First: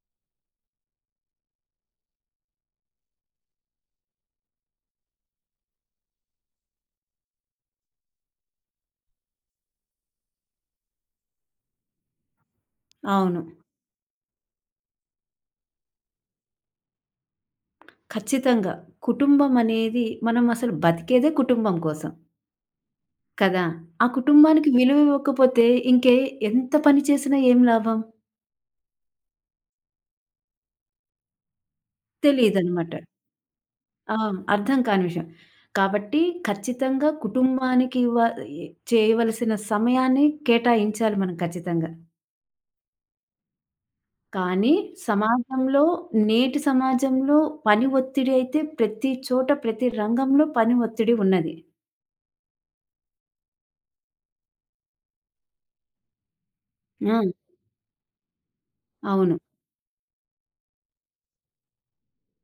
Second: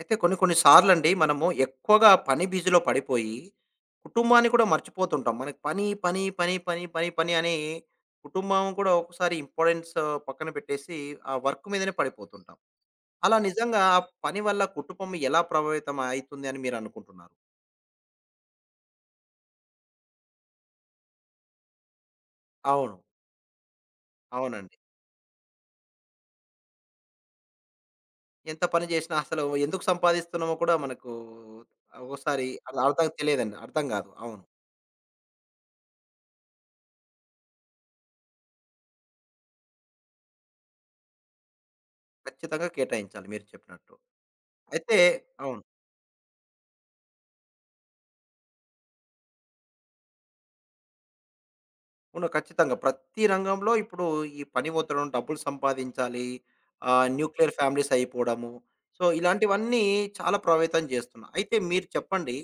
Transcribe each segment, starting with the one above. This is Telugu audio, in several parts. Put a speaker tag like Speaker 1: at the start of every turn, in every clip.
Speaker 1: అయితే కొన్ని కొన్ని సార్లండి మనము ఎక్కువగా పని బిజీలో పడిపోయి, కుటుంబాన్ని కూడా మర్చిపోతుంటాం. మనకి పని, పని, పని, పని, పని, పని అని కుటుంబం కూడా ఒక్కోసారి ఇంపార్టెన్స్ పక్కన పెట్టేసి, ఆ వర్క్ మీదనే పడిపోతుంటాం. అలా
Speaker 2: అవును.
Speaker 1: నిజంగా ఆ పని వల్ల కుటుంబం ఎలా ప్రభావితం అయితుంది అని మీరు అనుకుంటున్నారు?
Speaker 2: ఖచ్చితంగా. కుటుంబం అనేది మనం అసలు బతికేదే కుటుంబం కోసం
Speaker 1: అవును.
Speaker 2: కదా! ఆ కుటుంబానికి
Speaker 1: అవునండి.
Speaker 2: విలువ ఇవ్వకపోతే ఇంకే ఎంత పని చేసినా ఏం లాభం?
Speaker 1: ఎంత పని చేసినా అసలు ఎందుకు సంపాదిస్తున్నామో కూడా మనకు ఒక్కోసారి
Speaker 2: తెలీదనమాట.
Speaker 1: అర్థం తెలియదండి. అర్థం కాదు.
Speaker 2: ఆ!
Speaker 1: అవును.
Speaker 2: అర్థం కాని విషయం. కాబట్టి ఖచ్చితంగా కుటుంబానికి ఇవ్వ ఎ చేయవలసిన సమయాన్ని కేటాయించాలి మనం ఖచ్చితంగా.
Speaker 1: ఖచ్చితంగా కేటాయించాలి మీరు చెప్పినట్టు.
Speaker 2: కానీ
Speaker 1: అయితే అవును.
Speaker 2: సమాజంలో నేటి సమాజంలో పని ఒత్తిడి అయితే ప్రతి చోట, ప్రతి రంగంలో పని ఒత్తిడి ఉన్నది.
Speaker 1: అవును. ఖచ్చితంగా. ప్రతి రంగంలో ఇప్పుడు ఈ పని ఒత్తిడం, డబ్బులు సంపాదించాలి,
Speaker 2: ఆ!
Speaker 1: న్యూక్లియర్ ఫ్యామిలీస్ అయిపోవడము. సో,
Speaker 2: అవును.
Speaker 1: ఇలాంటివన్నీ చాలా ప్రభావితం చేస్తున్నాయి. అయితే మీరు చెప్పండి,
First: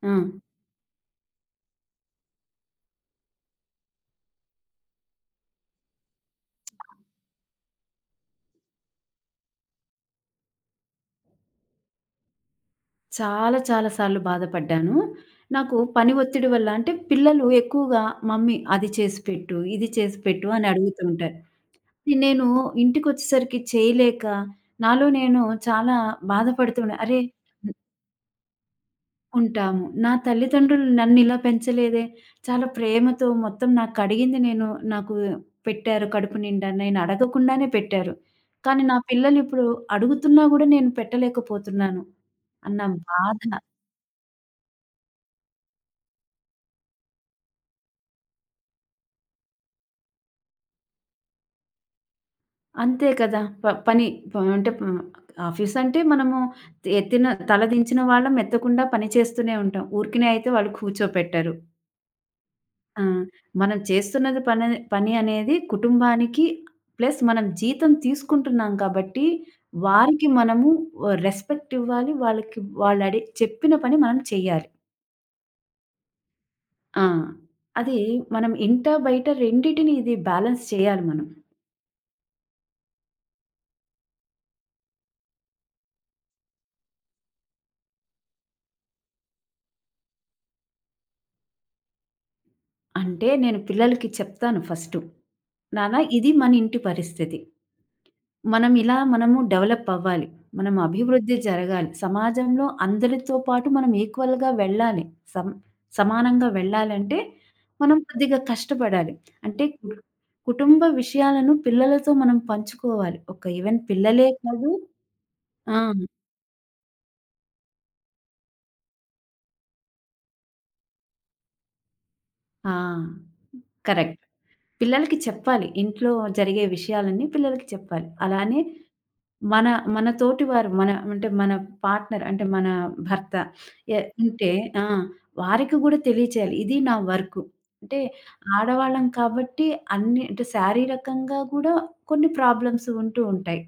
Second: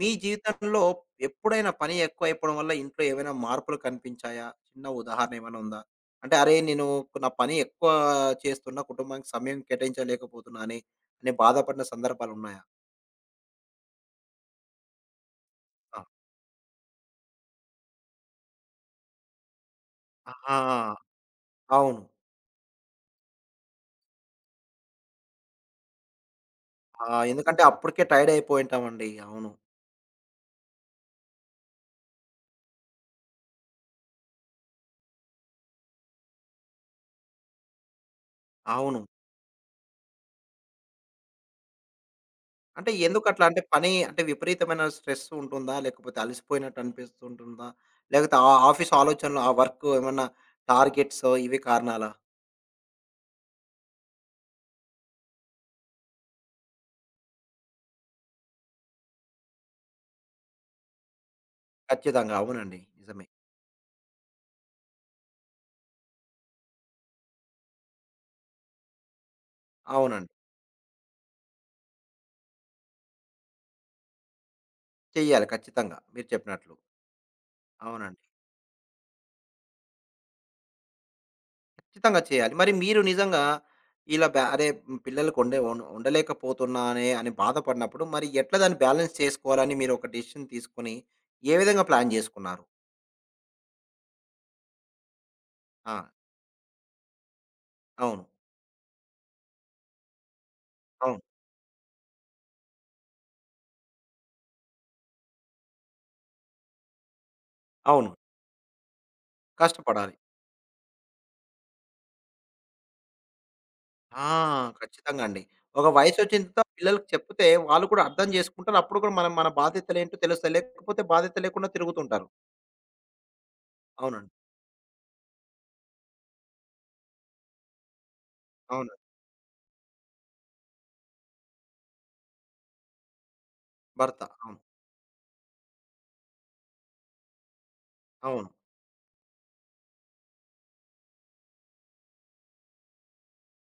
Speaker 1: మీ
Speaker 2: ఆ!
Speaker 1: జీవితంలో ఎప్పుడైనా పని ఎక్కువైపోవడం వల్ల ఇంట్లో ఏవైనా మార్పులు కనిపించాయా? చిన్న ఉదాహరణ ఏమైనా ఉందా? అంటే, "అరే! నేను నా పని ఎక్కువ చేస్తున్నా, కుటుంబానికి సమయం కేటాయించలేకపోతున్నా" అని బాధపడిన సందర్భాలున్నాయా?
Speaker 2: చాలా చాలా సార్లు బాధపడ్డాను. నాకు
Speaker 1: ఆ!
Speaker 2: పని ఒత్తిడి వల్ల అంటే పిల్లలు ఎక్కువగా మమ్మీ అది చేసి పెట్టు, ఇది చేసి పెట్టు అని
Speaker 1: ఆ!
Speaker 2: అడుగుతూ ఉంటారు.
Speaker 1: అవును.
Speaker 2: నేను ఇంటికొచ్చేసరికి చేయలేక నాలో నేను చాలా బాధపడుతున్నా.
Speaker 1: ఆ!
Speaker 2: అరే!
Speaker 1: ఎందుకంటే అప్పటికే టైర్డ్ అయిపోయింటామండి. అవును.
Speaker 2: ఉంటాము. నా తల్లిదండ్రులు నన్ను ఇలా పెంచలేదే, చాలా ప్రేమతో మొత్తం నాకు అడిగింది నేను నాకు పెట్టారు కడుపు నిండా. నేను అడగకుండానే పెట్టారు. కానీ నా
Speaker 1: అవును.
Speaker 2: పిల్లలు ఇప్పుడు అడుగుతున్నా గూడా నేను పెట్టలేకపోతున్నాను అన్న
Speaker 1: అంటే
Speaker 2: బాధ.
Speaker 1: ఎందుకట్లా? అంటే పని అంటే విపరీతమైన స్ట్రెస్ ఉంటుందా? లేకపోతే అలసిపోయినట్టు అనిపిస్తుంటుందా? లేకపోతే ఆ ఆఫీస్ ఆలోచనలు, ఆ వర్క్ ఏమన్నా టార్గెట్సో ఇవి కారణాలా?
Speaker 2: అంతే కదా! ప పని ప అంటే ప ఆఫీస్ అంటే మనము ఎత్తిన తల దించిన వాళ్ళం ఎత్తకుండా పని చేస్తూనే ఉంటాం. ఊరికనే అయితే వాళ్ళు కూర్చోపెట్టరు.
Speaker 1: ఖచ్చితంగా. అవునండి.
Speaker 2: ఆ!
Speaker 1: నిజమే.
Speaker 2: మనం చేస్తున్నది పని పని అనేది కుటుంబానికి ప్లస్ మనం జీతం తీసుకుంటున్నాం కాబట్టి వారికి
Speaker 1: అవునండి.
Speaker 2: మనము రెస్పెక్ట్ ఇవ్వాలి. వాళ్ళకి వాళ్ళడి చెప్పిన పని మనం చేయాలి.
Speaker 1: చెయ్యాలి ఖచ్చితంగా. మీరు చెప్పినట్లు.
Speaker 2: ఆ! అది
Speaker 1: అవునండి.
Speaker 2: మనం ఇంట, బయట రెండిటిని ఇది బ్యాలెన్స్ చేయాలి మనం.
Speaker 1: ఖచ్చితంగా చేయాలి. మరి మీరు నిజంగా ఇలా బ్యా అరే! పిల్లలకి వండే వం వండలేకపోతున్నానే అని బాధపడినప్పుడు మరి ఎట్లా దాన్ని బ్యాలెన్స్ చేసుకోవాలని మీరు ఒక డెసిషన్ తీసుకొని ఏ విధంగా ప్లాన్ జేసుకున్నారు?
Speaker 2: అంటే నేను పిల్లలకి చెప్తాను ఫస్టు.
Speaker 1: ఆ!
Speaker 2: నాన్న ఇది మన ఇంటి పరిస్థితి.
Speaker 1: అవును.
Speaker 2: మనం ఇలా మనము డెవలప్ అవ్వాలి. మనం
Speaker 1: అవును.
Speaker 2: అభివృద్ధి జరగాలి. సమాజంలో అందరితో పాటు మనం ఈక్వల్‌గా వెళ్ళాలి. సం సమానంగా వెళ్ళాలంటే మనం
Speaker 1: అవును.
Speaker 2: కొద్దిగా కష్టపడాలి. అంటే కు
Speaker 1: కష్టపడాలి.
Speaker 2: కుటుంబ విషయాలను పిల్లలతో మనం పంచుకోవాలి. ఒక ఈవెన్
Speaker 1: ఆ!
Speaker 2: పిల్లలే కాదు.
Speaker 1: ఖచ్చితంగా అండి.
Speaker 2: ఆ!
Speaker 1: ఒక వయసొచ్చిన తర్వాత పిల్లలకి చెప్తే వాళ్ళు కూడా అర్థం చేసుకుంటారు. అప్పుడు కూడా మనం మన బాధ్యతలేంటో తెలుస్తాయి. లేకపోతే బాధ్యత లేకుండా తిరుగుతుంటారు.
Speaker 2: ఆ! కరెక్ట్.
Speaker 1: అవునండి.
Speaker 2: పిల్లలకి చెప్పాలి. ఇంట్లో జరిగే విషయాలన్నీ పిల్లలకి చెప్పాలి. అలానే
Speaker 1: అవును.
Speaker 2: మన మన తోటివారు మన అంటే మన పార్ట్‌నర్ అంటే మన భర్త
Speaker 1: భర్త.
Speaker 2: ఉంటే
Speaker 1: అవును.
Speaker 2: ఆ! వారికి గూడా తెలియచేయాలి. ఇది నా వర్కు. అంటే
Speaker 1: అవును.
Speaker 2: ఆడవాళ్ళం కాబట్టి అన్ని అంటే శారీరకంగా గూడా కొన్ని ప్రాబ్లమ్స్ ఉంటూ ఉంటాయి.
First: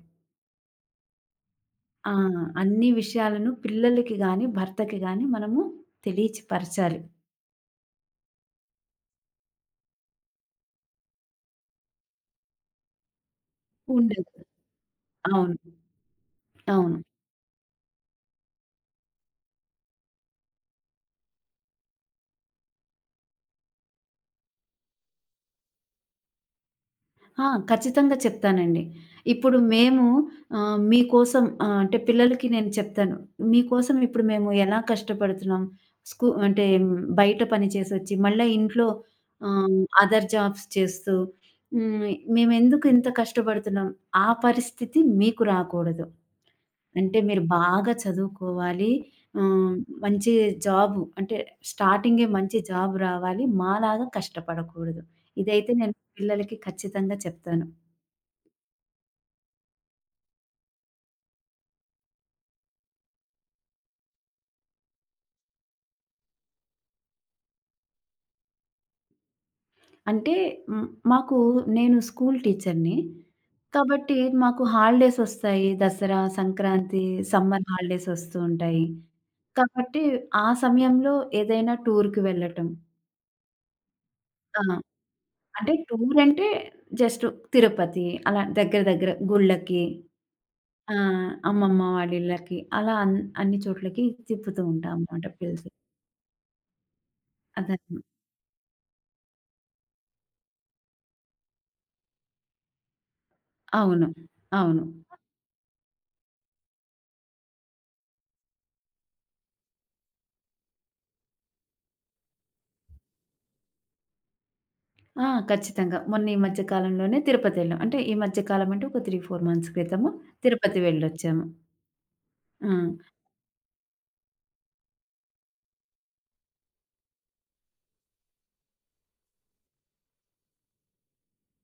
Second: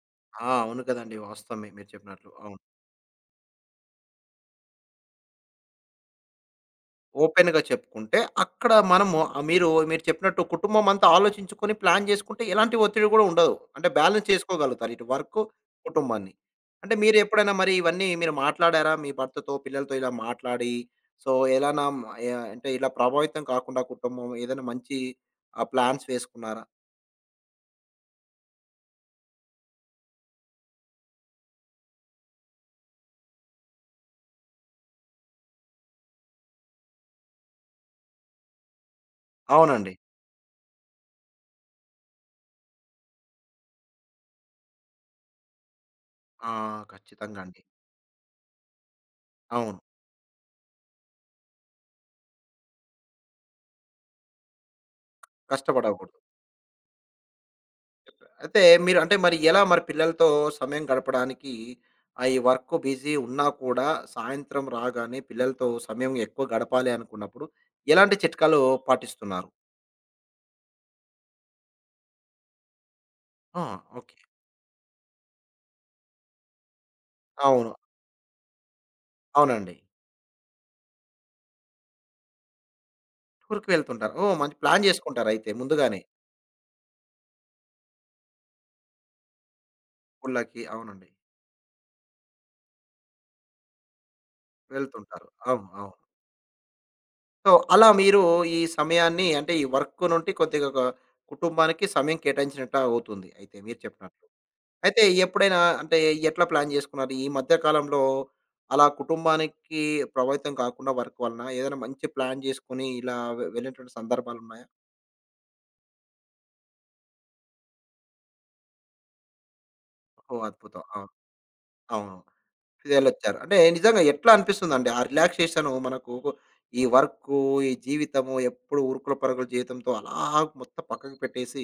Speaker 1: ఆ! అవును కదండీ! వాస్తవమే మీరు
Speaker 2: ఆ!
Speaker 1: చెప్పినట్లు. అవును.
Speaker 2: అన్ని విషయాలను పిల్లలకి గాని, భర్తకి గాని మనము తెలియచి పరచాలి.
Speaker 1: ఓపెన్‌గా చెప్పుకుంటే, అక్కడ మనము మీరు చెప్పినట్టు కుటుంబం అంతా ఆలోచించుకొని ప్లాన్ చేసుకుంటే ఎలాంటి ఒత్తిడి కూడా ఉండదు. అంటే బ్యాలెన్స్
Speaker 2: ఉండదు.
Speaker 1: చేసుకోగలుగుతారు. ఇటు వర్కు,
Speaker 2: అవును.
Speaker 1: కుటుంబాన్ని. అంటే
Speaker 2: అవును.
Speaker 1: మీరెప్పుడైనా మరి ఇవన్నీ మీరు మాట్లాడారా? మీ భర్తతో, పిల్లలతో ఇలా మాట్లాడి, సో, ఎలానా యాహ్, అంటే ఇలా ప్రభావితం కాకుండా కుటుంబం ఏదైనా మంచి ప్లాన్స్ వేసుకున్నారా?
Speaker 2: ఆ! ఖచ్చితంగా చెప్తానండి. ఇప్పుడు మేము మీకోసం అంటే పిల్లలకి నేను చెప్తాను. మీకోసం ఇప్పుడు మేము ఎలా కష్టపడుతున్నాం. స్కూ అంటే మ్, బయట పని చేసొచ్చి, మళ్ళా ఇంట్లో
Speaker 1: అవునండి.
Speaker 2: అదర్ జాబ్స్ చేస్తూ హ్మ్. మేమెందుకు ఇంత కష్టపడుతున్నాం. ఆ పరిస్థితి మీకు రాకూడదు.
Speaker 1: ఆ!
Speaker 2: అంటే
Speaker 1: ఖచ్చితంగా
Speaker 2: మీరు
Speaker 1: అండి.
Speaker 2: బాగా చదువుకోవాలి. ఆహ్,
Speaker 1: అవును.
Speaker 2: మంచి జాబు అంటే స్టార్టింగే మంచి జాబ్ రావాలి. మాలాగా కష్టపడకూడదు. ఇదైతే నేను
Speaker 1: కష్టపడకూడదు.
Speaker 2: పిల్లలకి ఖచ్చితంగా చెప్తాను.
Speaker 1: అయితే మీరు అంటే మరి ఎలా మరి పిల్లలతో సమయం గడపడానికి ఆ ఈ వర్క్ బిజీ ఉన్నా కూడా సాయంత్రం రాగానే పిల్లలతో సమయం ఎక్కువ గడపాలి అనుకున్నప్పుడు ఎలాంటి చిట్కాలు పాటిస్తున్నారు?
Speaker 2: అంటే హ్మ్. మాకు నేను స్కూల్ టీచర్‌ని.
Speaker 1: ఆ! ఓకే.
Speaker 2: కాబట్టి మాకు హాలిడేస్ ఒస్తాయి. దసరా, సంక్రాంతి, సమ్మర్
Speaker 1: అవును.
Speaker 2: హాలిడేస్ ఒస్తూ ఉంటాయి.
Speaker 1: అవునండి.
Speaker 2: కాబట్టి ఆ సమయంలో ఏదైనా టూర్‌కి వెళ్ళటం.
Speaker 1: టూర్‌కి వెళ్తుంటారు. ఓహ్! మంచి
Speaker 2: ఆ!
Speaker 1: ప్లాన్ చేసుకుంటారు అయితే
Speaker 2: అంటే
Speaker 1: ముందుగానే.
Speaker 2: టూర్ అంటే జస్ట్ తిరుపతి అలా దగ్గర దగ్గర గుళ్ళకి,
Speaker 1: గుళ్ళకి
Speaker 2: ఆ!
Speaker 1: అవునండి.
Speaker 2: అమ్మమ్మ వాళ్ళిళ్ళకి అలా అన్ని చోట్లకి తిప్పుతూ ఉంటాం
Speaker 1: వెళ్తుంటారు.
Speaker 2: అన్నమాట
Speaker 1: అవును.
Speaker 2: పిలిసి.
Speaker 1: అవును. సో, అలా
Speaker 2: అదన్
Speaker 1: మీరు ఈ సమయాన్ని అంటే ఈ వర్క్ నుండి కొద్దిగా ఒక కుటుంబానికి సమయం కేటాయించినట్టు అవుతుంది అయితే మీరు
Speaker 2: అవును.
Speaker 1: చెప్పినట్టు.
Speaker 2: అవును.
Speaker 1: అయితే ఎప్పుడైనా అంటే ఎట్లా ప్లాన్ చేసుకున్నారు? ఈ మధ్య కాలంలో అలా కుటుంబానికి ప్రభావితం కాకుండా వర్క్ వలన ఏదైనా మంచి ప్లాన్ చేసుకొని ఇలా వెళ్ళినటువంటి సందర్భాలున్నాయా?
Speaker 2: ఆ! ఖచ్చితంగా. మొన్న ఈ మధ్య కాలంలోనే తిరుపతెళ్ళాం. అంటే ఈ మధ్య కాలం అంటే ఒక 3, 4 మంత్స్ క్రితము
Speaker 1: ఓహ్!
Speaker 2: తిరుపతి
Speaker 1: అద్భుతం. అవును.
Speaker 2: వెళ్ళొచ్చాము.
Speaker 1: అవును.
Speaker 2: ఆ!
Speaker 1: వెళ్ళొచ్చారు. అంటే నిజంగా ఎట్లా అనిపిస్తుందండి? ఆ రిలాక్సేషను మనకు ఈ వర్కు, ఈ జీవితము ఎప్పుడు ఉరుకుల పరుగుల జీవితంతో అలా మొత్తం పక్కకు పెట్టేసి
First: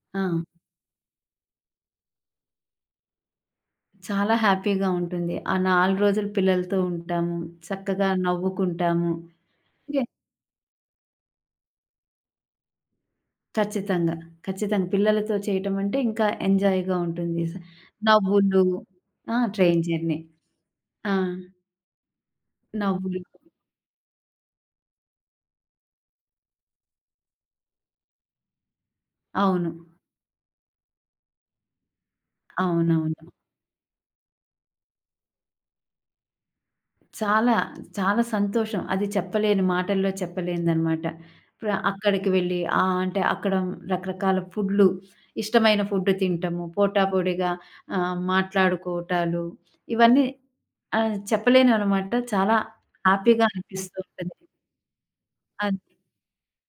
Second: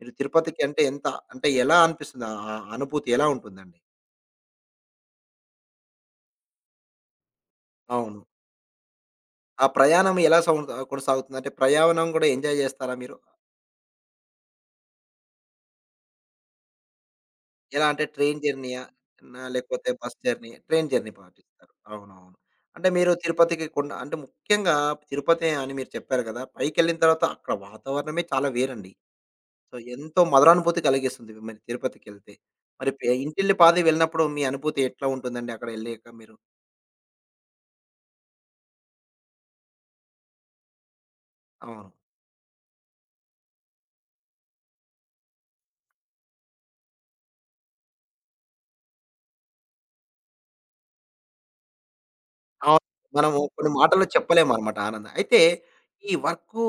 Speaker 1: మీరు
Speaker 2: ఆ!
Speaker 1: తిరుపతికి అంటే ఎంత అంటే ఎలా అనిపిస్తుంది? ఆ ఆ అనుభూతి ఎలా ఉంటుందండి?
Speaker 2: చాలా హ్యాపీగా ఉంటుంది. ఆ 4 రోజులు పిల్లలతో ఉంటాము. చక్కగా
Speaker 1: అవును.
Speaker 2: నవ్వుకుంటాము.
Speaker 1: ఆ
Speaker 2: యె
Speaker 1: ప్రయాణం ఎలా సౌ కొనసాగుతుంది? అంటే ప్రయాణం కూడా ఎంజాయ్ చేస్తారా మీరు?
Speaker 2: ఖచ్చితంగా. ఖచ్చితంగా. పిల్లలతో చేయటం అంటే ఇంకా ఎంజాయ్‌గా ఉంటుంది. స
Speaker 1: ఎలా అంటే ట్రైన్
Speaker 2: నవ్వులు
Speaker 1: జర్నీయా?
Speaker 2: ఆ!
Speaker 1: నా
Speaker 2: ట్రైన్
Speaker 1: లేకపోతే bus
Speaker 2: journey.
Speaker 1: Journey? Train journey
Speaker 2: ఆ!
Speaker 1: పాటిస్తారు. అవునవును. అంటే మీరు
Speaker 2: నవ్వులు.
Speaker 1: తిరుపతికి కొండ అంటే ముఖ్యంగా తిరుపతి అని మీరు చెప్పారు కదా! పైకెళ్ళిన తర్వాత అక్కడ వాతావరణమే చాలా వేరండి.
Speaker 2: అవును.
Speaker 1: సో, ఎంతో మధురానుభూతి కలిగిస్తుంది మరి తిరుపతికెళ్తే. మరి
Speaker 2: అవునవును.
Speaker 1: ఇంటిల్లి పాది వెళ్ళినప్పుడు మీ అనుభూతి ఎట్లా ఉంటుందండి అక్కడ ఎళ్ళాక మీరు?
Speaker 2: చాలా, చాలా సంతోషం. అది చెప్పలేని మాటల్లో చెప్పలేనిదనమాట.
Speaker 1: అవును.
Speaker 2: అక్కడికి వెళ్ళి అంటే అక్కడ రకరకాల ఫుడ్‌లు, ఇష్టమైన ఫుడ్ తింటము, పోటాపోడిగా మాట్లాడుకోవటాలు ఇవన్నీ చెప్పలేనివనమాట. చాలా
Speaker 1: అవును. మనము
Speaker 2: హ్యాపీగా
Speaker 1: కొన్ని
Speaker 2: అనిపిస్తూ
Speaker 1: మాటల్లో
Speaker 2: ఉంటది.
Speaker 1: చెప్పలేమనమాట ఆనందం. అయితే
Speaker 2: అది
Speaker 1: ఈ వర్కు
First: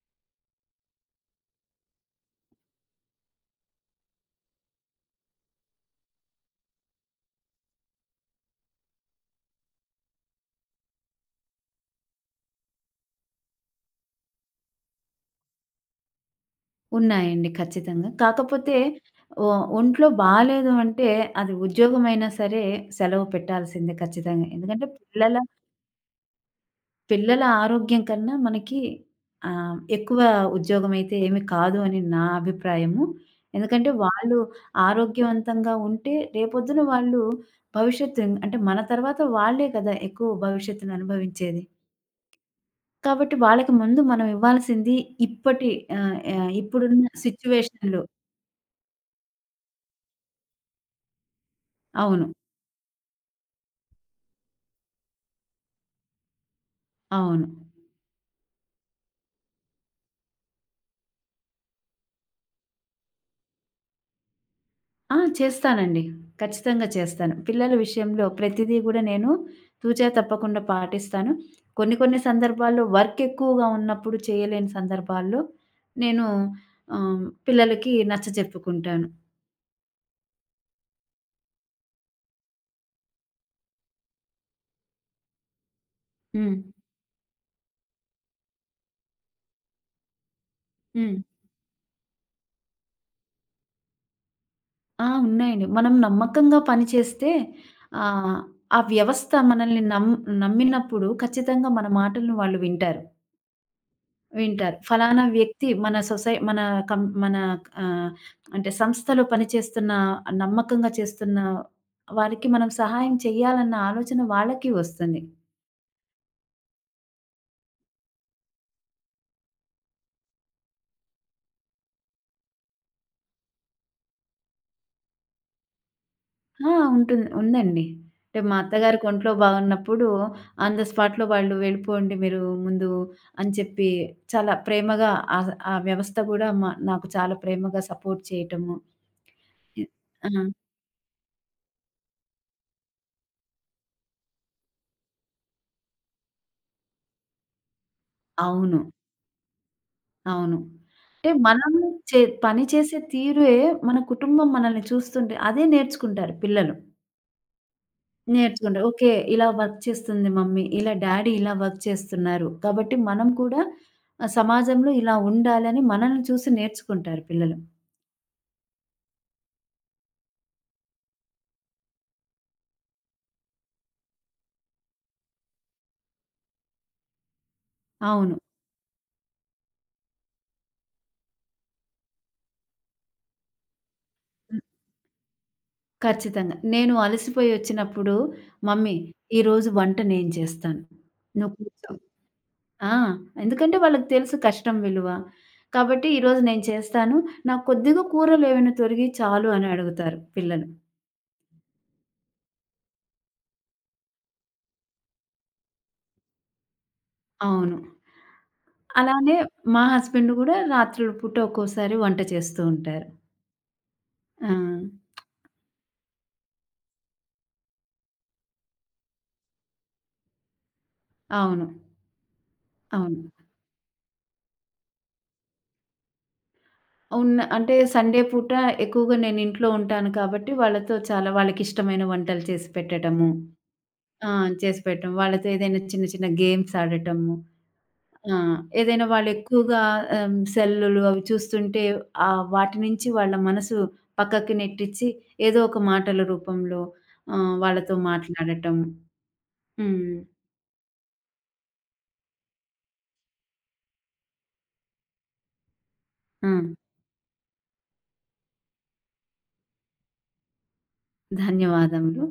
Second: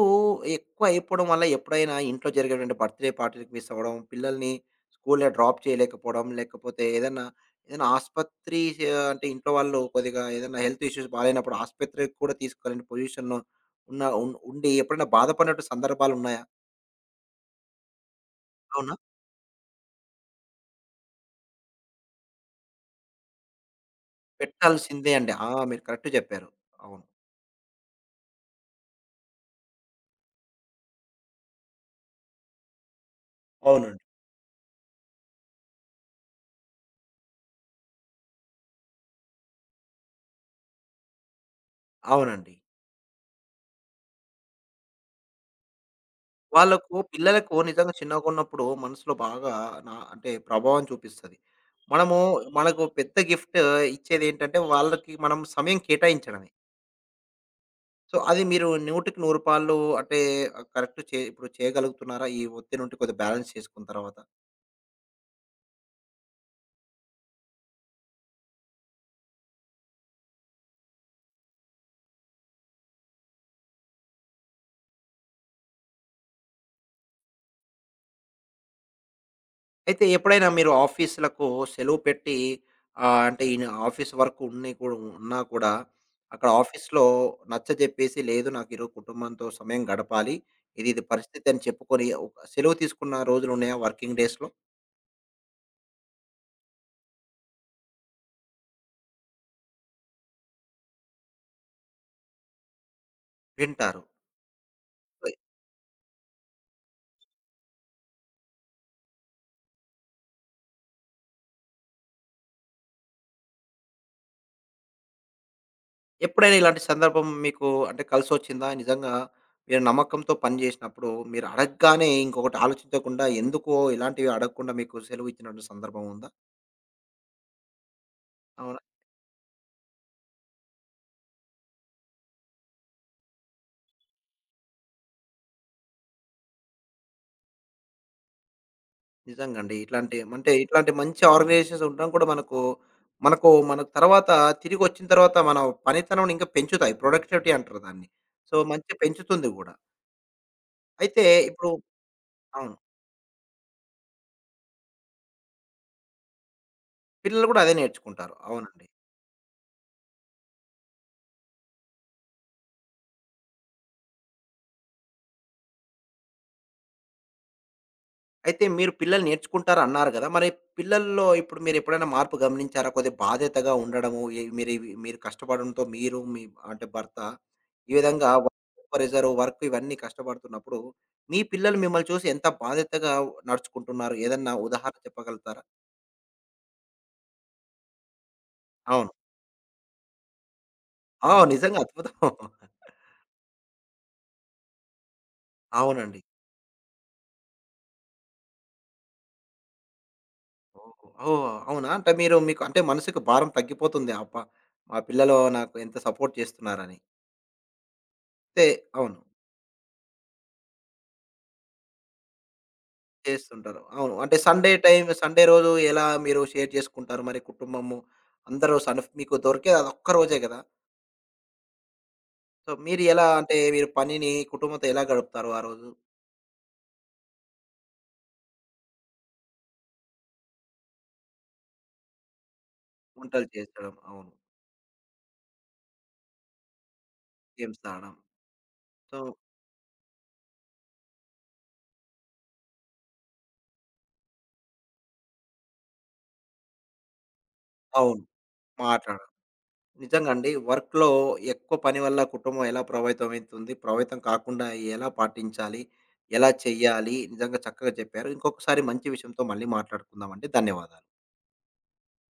Speaker 1: ఎక్కువ అయిపోవడం వల్ల ఎప్పుడైనా ఇంట్లో జరిగేటువంటి బర్త్‌డే పార్టీ‌లకి మిస్ అవ్వడం, పిల్లల్ని స్కూల్‌లో డ్రాప్ చేయలేకపోవడం, లేకపోతే ఏదన్నా ఏదైనా ఆస్పత్రి సే అంటే ఇంట్లో వాళ్ళు కొద్దిగా ఏదైనా హెల్త్ ఇష్యూస్ బాలేనప్పుడు ఆస్పత్రికి కూడా తీసుకెళ్ళని పొజిషన్‌లో ఉన్న ఉన్ ఉండి ఎప్పుడైనా బాధపడినట్టు సందర్భాలున్నాయా?
Speaker 2: ఉన్నాయండి ఖచ్చితంగా. కాకపోతే
Speaker 1: అవునా?
Speaker 2: ఒ ఒంట్లో బాలేదు అంటే అది ఉద్యోగమైనా సరే సెలవు పెట్టాల్సిందే ఖచ్చితంగా. ఎందుకంటే
Speaker 1: పెట్టాల్సిందే అండి.
Speaker 2: పిల్లల
Speaker 1: ఆ! మీరు కరెక్ట్ చెప్పారు. అవును.
Speaker 2: పిల్లల ఆరోగ్యం కన్నా మనకి ఎక్కువ ఉద్యోగమైతే ఏమి కాదు అని నా అభిప్రాయము. ఎందుకంటే
Speaker 1: అవునండి.
Speaker 2: వాళ్ళు ఆరోగ్యవంతంగా ఉంటే రేపొద్దున వాళ్ళు భవిష్యత్తు అంటే మన తర్వాత వాళ్ళే కదా ఎక్కువ భవిష్యత్తుని అనుభవించేది.
Speaker 1: అవునండి.
Speaker 2: కాబట్టి వాళ్ళకి ముందు మనం ఇవ్వాల్సింది ఇప్పటి ఆహ్, ఆహ్,
Speaker 1: వాళ్ళకు
Speaker 2: ఇప్పుడున్న
Speaker 1: పిల్లలకు నిజంగా
Speaker 2: సిట్యుయేషన్‌లో
Speaker 1: చిన్నగున్నప్పుడు మనసులో బాగా నా అంటే ప్రభావం చూపిస్తది. మనము
Speaker 2: అవును.
Speaker 1: మనకు పెద్ద గిఫ్ట్ ఇచ్చేదేంటంటే, వాళ్ళకి మనం సమయం కేటాయించడమే.
Speaker 2: అవును.
Speaker 1: సో, అది మీరు 100కి 100 పాళ్ళు అంటే కరెక్ట్ చే ఇప్పుడు చేయగలుగుతున్నారా? ఈ ఒత్తిడి నుండి కొద్దిగా బ్యాలెన్స్ చేసుకున్న తర్వాత?
Speaker 2: ఆ! చేస్తానండి. ఖచ్చితంగా చేస్తాను. పిల్లల విషయంలో ప్రతిదీ గూడా నేను తూచా తప్పకుండా పాటిస్తాను. కొన్ని కొన్ని సందర్భాల్లో వర్క్ ఎక్కువగా ఉన్నప్పుడు చేయలేని సందర్భాల్లో నేను పిల్లలకి నచ్చజెప్పుకుంటాను.
Speaker 1: అయితే ఎప్పుడైనా మీరు ఆఫీసులకు సెలవు పెట్టి అంటే ఈయన ఆఫీస్ వర్క్ ఉన్ని కూడా ఉన్నా కూడా అక్కడ
Speaker 2: హ్మ్.
Speaker 1: ఆఫీస్‌లో నచ్చజెప్పేసి, "లేదు నాకు ఈరోజు కుటుంబంతో సమయం గడపాలి. ఇది ఇది
Speaker 2: హ్మ్.
Speaker 1: పరిస్థితి" అని చెప్పుకొని ఒక సెలవు తీసుకున్న రోజులున్నాయా వర్కింగ్ డేస్‌లో?
Speaker 2: ఆ! ఉన్నాయండి. మనం నమ్మకంగా పనిచేస్తే ఆహ్, ఆ వ్యవస్థ మనల్ని నమ్మినప్పుడు ఖచ్చితంగా మన మాటలను వాళ్ళు వింటారు.
Speaker 1: వింటారు.
Speaker 2: వింటారు. ఫలానా
Speaker 1: ఎ
Speaker 2: వ్యక్తి మన సొసై మన కం మన ఆహ్, అంటే సంస్థలో పనిచేస్తున్న నమ్మకంగా చేస్తున్న వారికి మనం సహాయం చేయాలన్న ఆలోచన వాళ్ళకి వస్తుంది.
Speaker 1: ఎప్పుడైనా ఇలాంటి సందర్భం మీకు అంటే కలిసొచ్చిందా? నిజంగా మీరు నమ్మకంతో పని జేసినప్పుడు మీరు అడగగానే ఇంకొకటి ఆలోచించకుండా ఎందుకో ఇలాంటివి అడగకుండా మీకు సెలవు ఇచ్చినటువంటి సందర్భం ఉందా?
Speaker 2: ఆ! ఉంటుంది. ఉందండి. అంటే మా అత్తగారికి ఒంట్లో బాగున్నప్పుడు ఆన్ ద స్పాట్‌లో వాళ్ళు వెళ్ళిపోండి మీరు ముందు అని చెప్పి చాలా ప్రేమగా ఆ ఆ వ్యవస్థ కూడా నాకు చాలా ప్రేమగా సపోర్ట్ చేయటము.
Speaker 1: నిజంగా అండి. ఇట్లాంటి
Speaker 2: ఆ!
Speaker 1: అంటే ఇట్లాంటి మంచి ఆర్గనైజేషన్స్ ఉండడం కూడా మనకు, మనకు మన తర్వాత తిరిగొచ్చిన తర్వాత మన పనితనం ఇంకా పెంచుతాయి. ప్రొడక్టివిటీ అంటారు దాన్ని. సో,
Speaker 2: అవును.
Speaker 1: మంచిగా పెంచుతుంది గూడా.
Speaker 2: అవును.
Speaker 1: అయితే
Speaker 2: అంటే
Speaker 1: ఇప్పుడు
Speaker 2: మనం చే పని
Speaker 1: అవును.
Speaker 2: చేసే తీరుయే మన కుటుంబం మనల్ని చూస్తుంటే అదే నేర్చుకుంటారు పిల్లలు.
Speaker 1: పిల్లలు గూడా అదే నేర్చుకుంటారు.
Speaker 2: నేర్చుకుంటారు.
Speaker 1: అవునండి.
Speaker 2: ఓకే. ఇలా వర్క్ చేస్తుంది మమ్మీ. ఇలా డ్యాడీ ఇలా వర్క్ చేస్తున్నారు. కాబట్టి మనం కూడా సమాజంలో ఇలా ఉండాలని మనల్ని చూసి నేర్చుకుంటారు పిల్లలు.
Speaker 1: అయితే మీరు పిల్లలు నేర్చుకుంటారన్నారు గదా! మరి పిల్లల్లో ఇప్పుడు మీరెప్పుడైనా మార్పు గమనించారా? కొద్దిగా బాధ్యతగా ఉండడము, ఈ మీరు ఇవి మీరు కష్టపడడంతో మీరు, మీ అంటే భర్త ఈ విధంగా
Speaker 2: అవును.
Speaker 1: వర్క్ ప్రెషర్, వర్క్ ఇవన్నీ కష్టపడుతున్నప్పుడు, మీ పిల్లలు మిమ్మల్ని చూసి ఎంత బాధ్యతగా నడుచుకుంటున్నారు? ఏదన్నా
Speaker 2: హ్మ్.
Speaker 1: ఉదాహరణ చెప్పగలుగుతారా?
Speaker 2: ఖచ్చితంగా. నేను అలసిపోయి వచ్చినప్పుడు మమ్మీ
Speaker 1: అవును.
Speaker 2: ఈరోజు వంట నేను చేస్తాను.
Speaker 1: ఆ!
Speaker 2: నువ్వు
Speaker 1: నిజంగా
Speaker 2: కూర్చో.
Speaker 1: అద్భుతం.
Speaker 2: ఆ! ఎందుకంటే వాళ్ళకి తెలుసు కష్టం విలువ. కాబట్టి
Speaker 1: అవునండి.
Speaker 2: ఈరోజు నేను చేస్తాను. నాకు కొద్దిగా కూరలు ఏమైనా తొరిగియి చాలు అని అడుగుతారు పిల్లలు.
Speaker 1: ఓహ్! ఓహ్! అవునా? అంటే మీరు మీకు అంటే మనసుకి భారం తగ్గిపోతుంది. అబ్బా! మా పిల్లలు నాకు ఎంత సపోర్ట్ చేస్తున్నారని.
Speaker 2: అవును.
Speaker 1: అయితే అవును.
Speaker 2: అలానే మా హస్బెండ్ గూడా రాత్రుల పూట ఒక్కోసారి వంట చేస్తూ ఉంటారు.
Speaker 1: చేస్తుంటారు. అవును. అంటే
Speaker 2: ఆ!
Speaker 1: సండే రోజు ఎలా మీరు షేర్ చేసుకుంటారు మరి కుటుంబము? అందరూ సను మీకు దొరికేది అదొక్క రోజే గదా!
Speaker 2: అవును.
Speaker 1: సో, మీరు
Speaker 2: అవును.
Speaker 1: ఎలా అంటే మీరు పనిని కుటుంబంతో ఎలా గడుపుతారు ఆ రోజు?
Speaker 2: అంటే సండే పూట ఎక్కువగా నేను ఇంట్లో ఉంటాను కాబట్టి వాళ్ళతో చాలా వాళ్ళకిష్టమైన వంటలు చేసి పెట్టడము.
Speaker 1: వంటలు చేసడం.
Speaker 2: ఆ!
Speaker 1: అవును.
Speaker 2: చేసి పెట్టడం. వాళ్ళతో ఏదైనా చిన్న చిన్న గేమ్స్ ఆడటము.
Speaker 1: గేమ్స్ ఆడడం.
Speaker 2: ఆ! ఏదైనా
Speaker 1: సో
Speaker 2: వాళ్ళెక్కువగా సెల్లులు అవి చూస్తుంటే వాటి నుంచి వాళ్ళ మనసు పక్కకి నెట్టిచ్చి ఏదో ఒక మాటల రూపంలో వాళ్ళతో
Speaker 1: అవును.
Speaker 2: మాట్లాడటం.
Speaker 1: మాట్లాడడం.
Speaker 2: హ్మ్.
Speaker 1: నిజంగా అండి. వర్క్‌లో ఎక్కువ పని వల్ల కుటుంబం ఎలా ప్రభావితమైతుంది? ప్రభావితం కాకుండా ఎలా పాటించాలి?
Speaker 2: ఆ!
Speaker 1: ఎలా చెయ్యాలి? నిజంగా చక్కగా చెప్పారు. ఇంకొకసారి మంచి విషయంతో మళ్ళీ మాట్లాడుకుందామండి. ధన్యవాదాలు.
Speaker 2: ధన్యవాదములు.